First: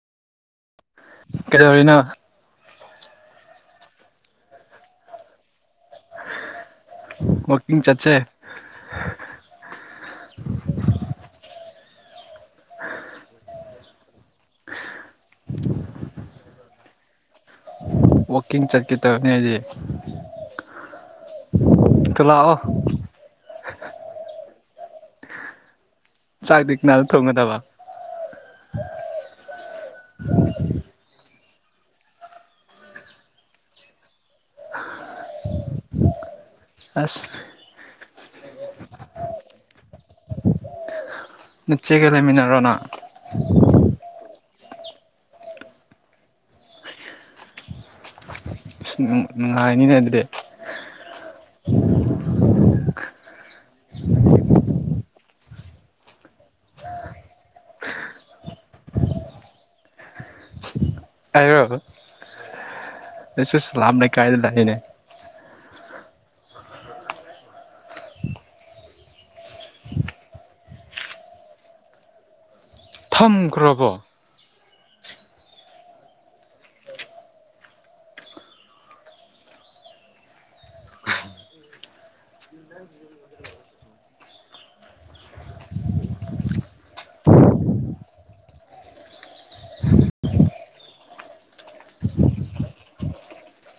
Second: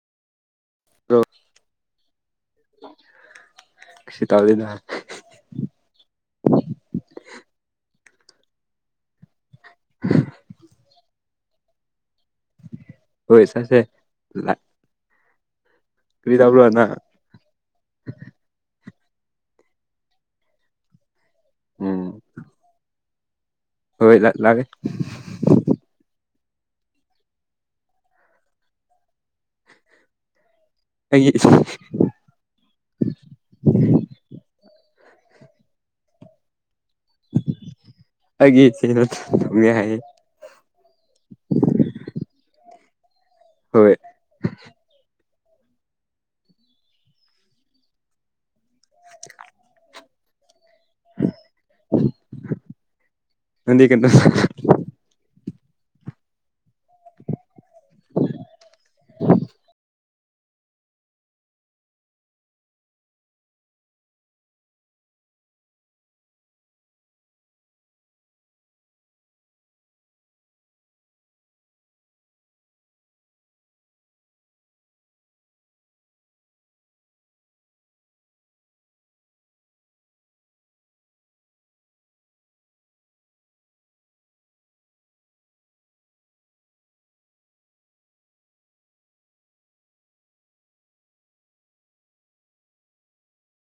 Bro ꯀꯩꯗꯔꯤꯅꯣ ꯀꯩꯁꯨ ꯇꯧꯗꯦꯗ ꯋꯥꯀꯤꯡ ꯆꯠꯁꯦ꯫ ꯑꯥ꯫ ꯍꯣꯏ ꯆꯠꯁꯦ ꯀꯔꯤ ꯇꯕ꯭ꯔꯣ ꯅꯪ꯫ ꯋꯥꯛꯀꯤꯡ ꯆꯠꯀ ꯇꯕꯅꯤ ꯍꯥꯏꯗꯤ ꯎꯝ ꯂꯥꯛꯑꯣ꯫ ꯍꯣꯏ ꯂꯥꯛ ꯂꯒꯦ ꯆꯥꯛꯇꯤ ꯀꯅꯅꯥ ꯊꯣꯡꯒꯗꯕ꯫ ꯑꯩ꯫ ꯑꯁ꯫ ꯑꯒꯤꯆ ꯅ ꯊꯦ ꯍꯥꯏ ꯅꯆꯦꯒ ꯂꯩꯃꯤꯟꯅꯔꯣꯅ ꯍꯣꯏ ꯑꯁ ꯅꯨꯡꯉꯥꯏꯅꯤꯅꯦ ꯑꯗꯨꯗꯤ꯫ ꯅꯪ ꯀ [unintelligible] ꯑꯩꯔꯣ ꯑꯩꯁꯨ ꯁꯂꯥꯝ ꯂꯩꯀꯥꯏꯗ ꯂꯩꯅꯦ꯫ ꯊꯝꯈ꯭ꯔꯕꯣ꯫